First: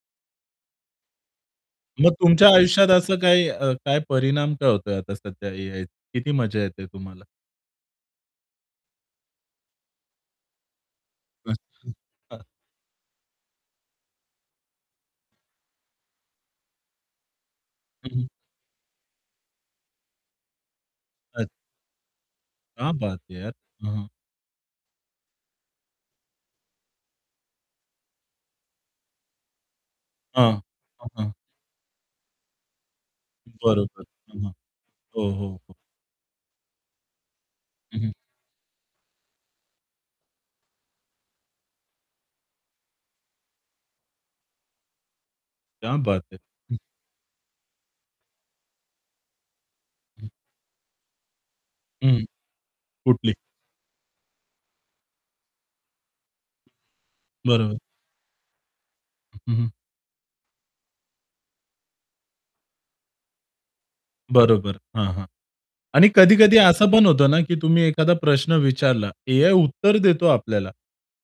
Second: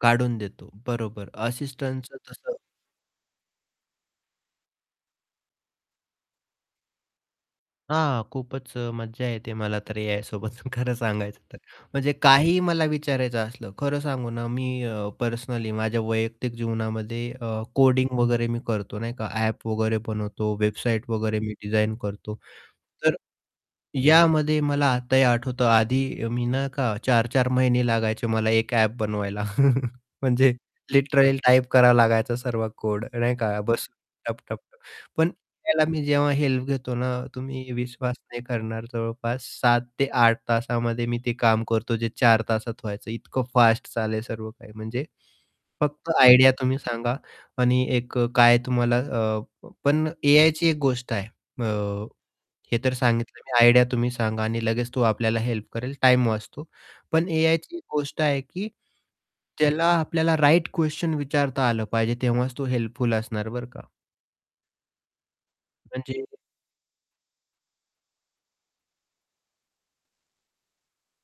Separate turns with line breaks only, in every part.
काढून देतो. बरोबर,
मग
असिस्टंटचं
तुमच्या
तसं
आयुष्यात असं काय अ, काय परिणाम काय होतोय आता सध्या एआयचा? किती मजा येत आहे तुम्हाला?
हां, खूपच अ, मज्जा येते मला तर एआयसोबत खरं सांगायचं तर.
अच्छा,
म्हणजे
हां.
काहीही मला विचारायचं असलं. खरं सांगू ना, मी अ, पर्सनली माझ्या वैयक्तिक जीवनामध्ये अ, कोडिंग
हं, हं.
वगैरे मी करतो नाही का ॲप वगैरे बनवतो, वेबसाईट वगैरे
अच्
मी डिझाईन करतो.
क्या
तर
बात है यार हं, हं.
यामध्ये मला आताही आठवतं आधी अ, मी ना का 4-4 महिने लागायचे मला एक ॲप बनवायला
हां.
म्हणजे
हां, हां.
लिटरली टाईप करावा लागायचा सर्व कोड, नाही का, बसून,
बरोबर. हं. हं.
टप-टप-टप,
हो,
पण
हो, हो.
त्याला मी जेव्हा हेल्प घेतो ना, तुम्ही
हं, हं.
विश्वास नाही करणार जवळपास 7 ते 8 तासामध्ये मी ते काम करतो जे 4 तासात व्हायचं इतकं फास्ट चालेल सर्व काही. म्हणजे
क्या
फक्त
बात है!
आयडिया
हं.
तुम्ही सांगा आणि एक अ, काय तुम्हाला अ, पण
हं.
एआयची एक गोष्ट आहे अ,
हं,
हे तर
कुठली?
सांगितलं मी आयडिया तुम्ही सांगा आणि लगेच तो आपल्याला हेल्प करेल, टाईम वाचतो. पण एआयची
बरोबर.
एक गोष्ट आहे, की
हं, हं.
त्याला आपल्याला राइट क्वेशन विचारता आलं पाहिजे तेव्हाच तो हेल्पफुल असणार, बरं का?
बरोबर. हां, हां. आणि
म्हणजे
कधी-कधी असं पण होतं ना, की तुम्ही एखादा प्रश्न विचारला, एआय उत्तर देतो आपल्याला,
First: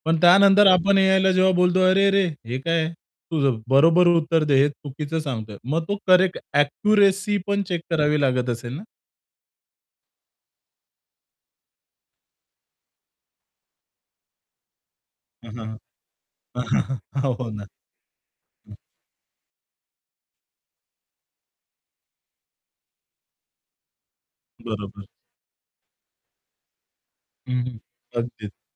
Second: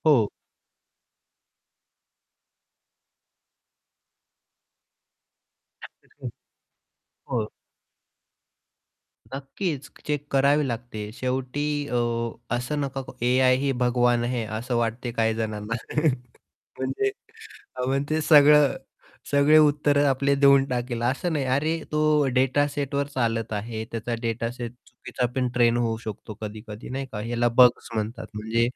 पण
हो.
त्यानंतर आपण एआयला जेव्हा बोलतो, "अरेरे, हे काय? तुझं बरोबर उत्तर दे, हे चुकीचं सांगतोय!" मग तो
[unintelligible]
करेक्ट ॲक्युरसी
हो.
पण चेक करावी लागत असेल ना?
नक्कीच चेक करावी लागते शेवटी अ, असं नका एआय ही भगवान है. असं वाटते
हं, हं,
काहीजणांना.
हं.
म्हणजे
हो ना.
अ, मग ते
हं.
सगळं सगळे उत्तर आपले देऊन टाकेल, असं नाही. अरे तो डेटासेटवर चालत आहे, त्याचा डेटासेट
बरोबर.
चुकीचापण ट्रेन होऊ शकतो कधी-कधी नाही का याला
हं, हं,
बग्स म्हणतात,
अगदीच
म्हणजे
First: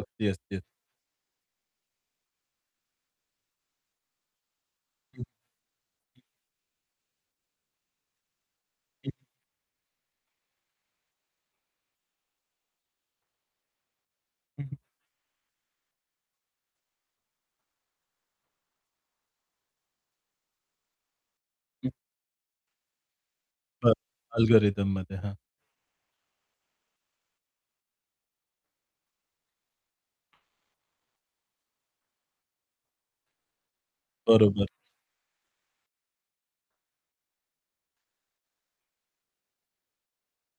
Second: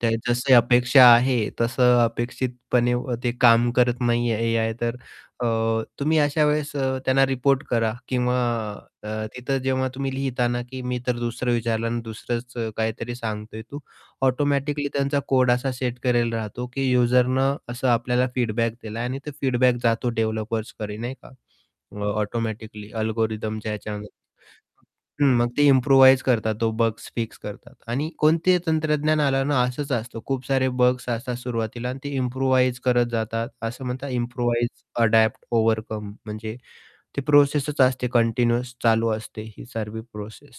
त्या जशी
असते.
अपेक्षा आहे तसं अपेक्षितपणे ते काम करत नाही आहे एआय तर
हं.
अ, तुम्ही
हं.
अशा वेळेस अ, त्यांना रिपोर्ट करा किंवा अ,
हं.
तिथं जेव्हा तुम्ही लिहिता ना की मी तर दुसरं विचारलं आणि दुसरंच अ, काहीतरी सांगतोय तू,
हं, हं.
ऑटोमॅटिकली त्यांचा कोड असा सेट करायला राहतो, की यूजरनं असं आपल्याला फीडबॅक दिलाय आणि तो फीडबॅक जातो डेव्हलपर्सकडे नाही का
हं.
अ, ऑटोमॅटिकली अल्गोरिथमच्या
बर
ह्याच्यामध्ये.
अल्गोरिथममध्ये
हं.
हां.
मग ते इम्प्रुव्हाईज करतात तो बग्स फिक्स करतात आणि कोणतेही तंत्रज्ञान आलं ना, असंच असतं.
हं.
खूप सारे बग्स असतात सुरुवातीला आणि ते इम्प्रुव्हाईज करत जातात असं म्हणतात
बरोबर.
इम्प्रुव्हाईज, अडॉप्ट, ओव्हरकम म्हणजे ती प्रोसेसच असते कंटिन्युअस चालू असते, ही सर्वी प्रोसेस.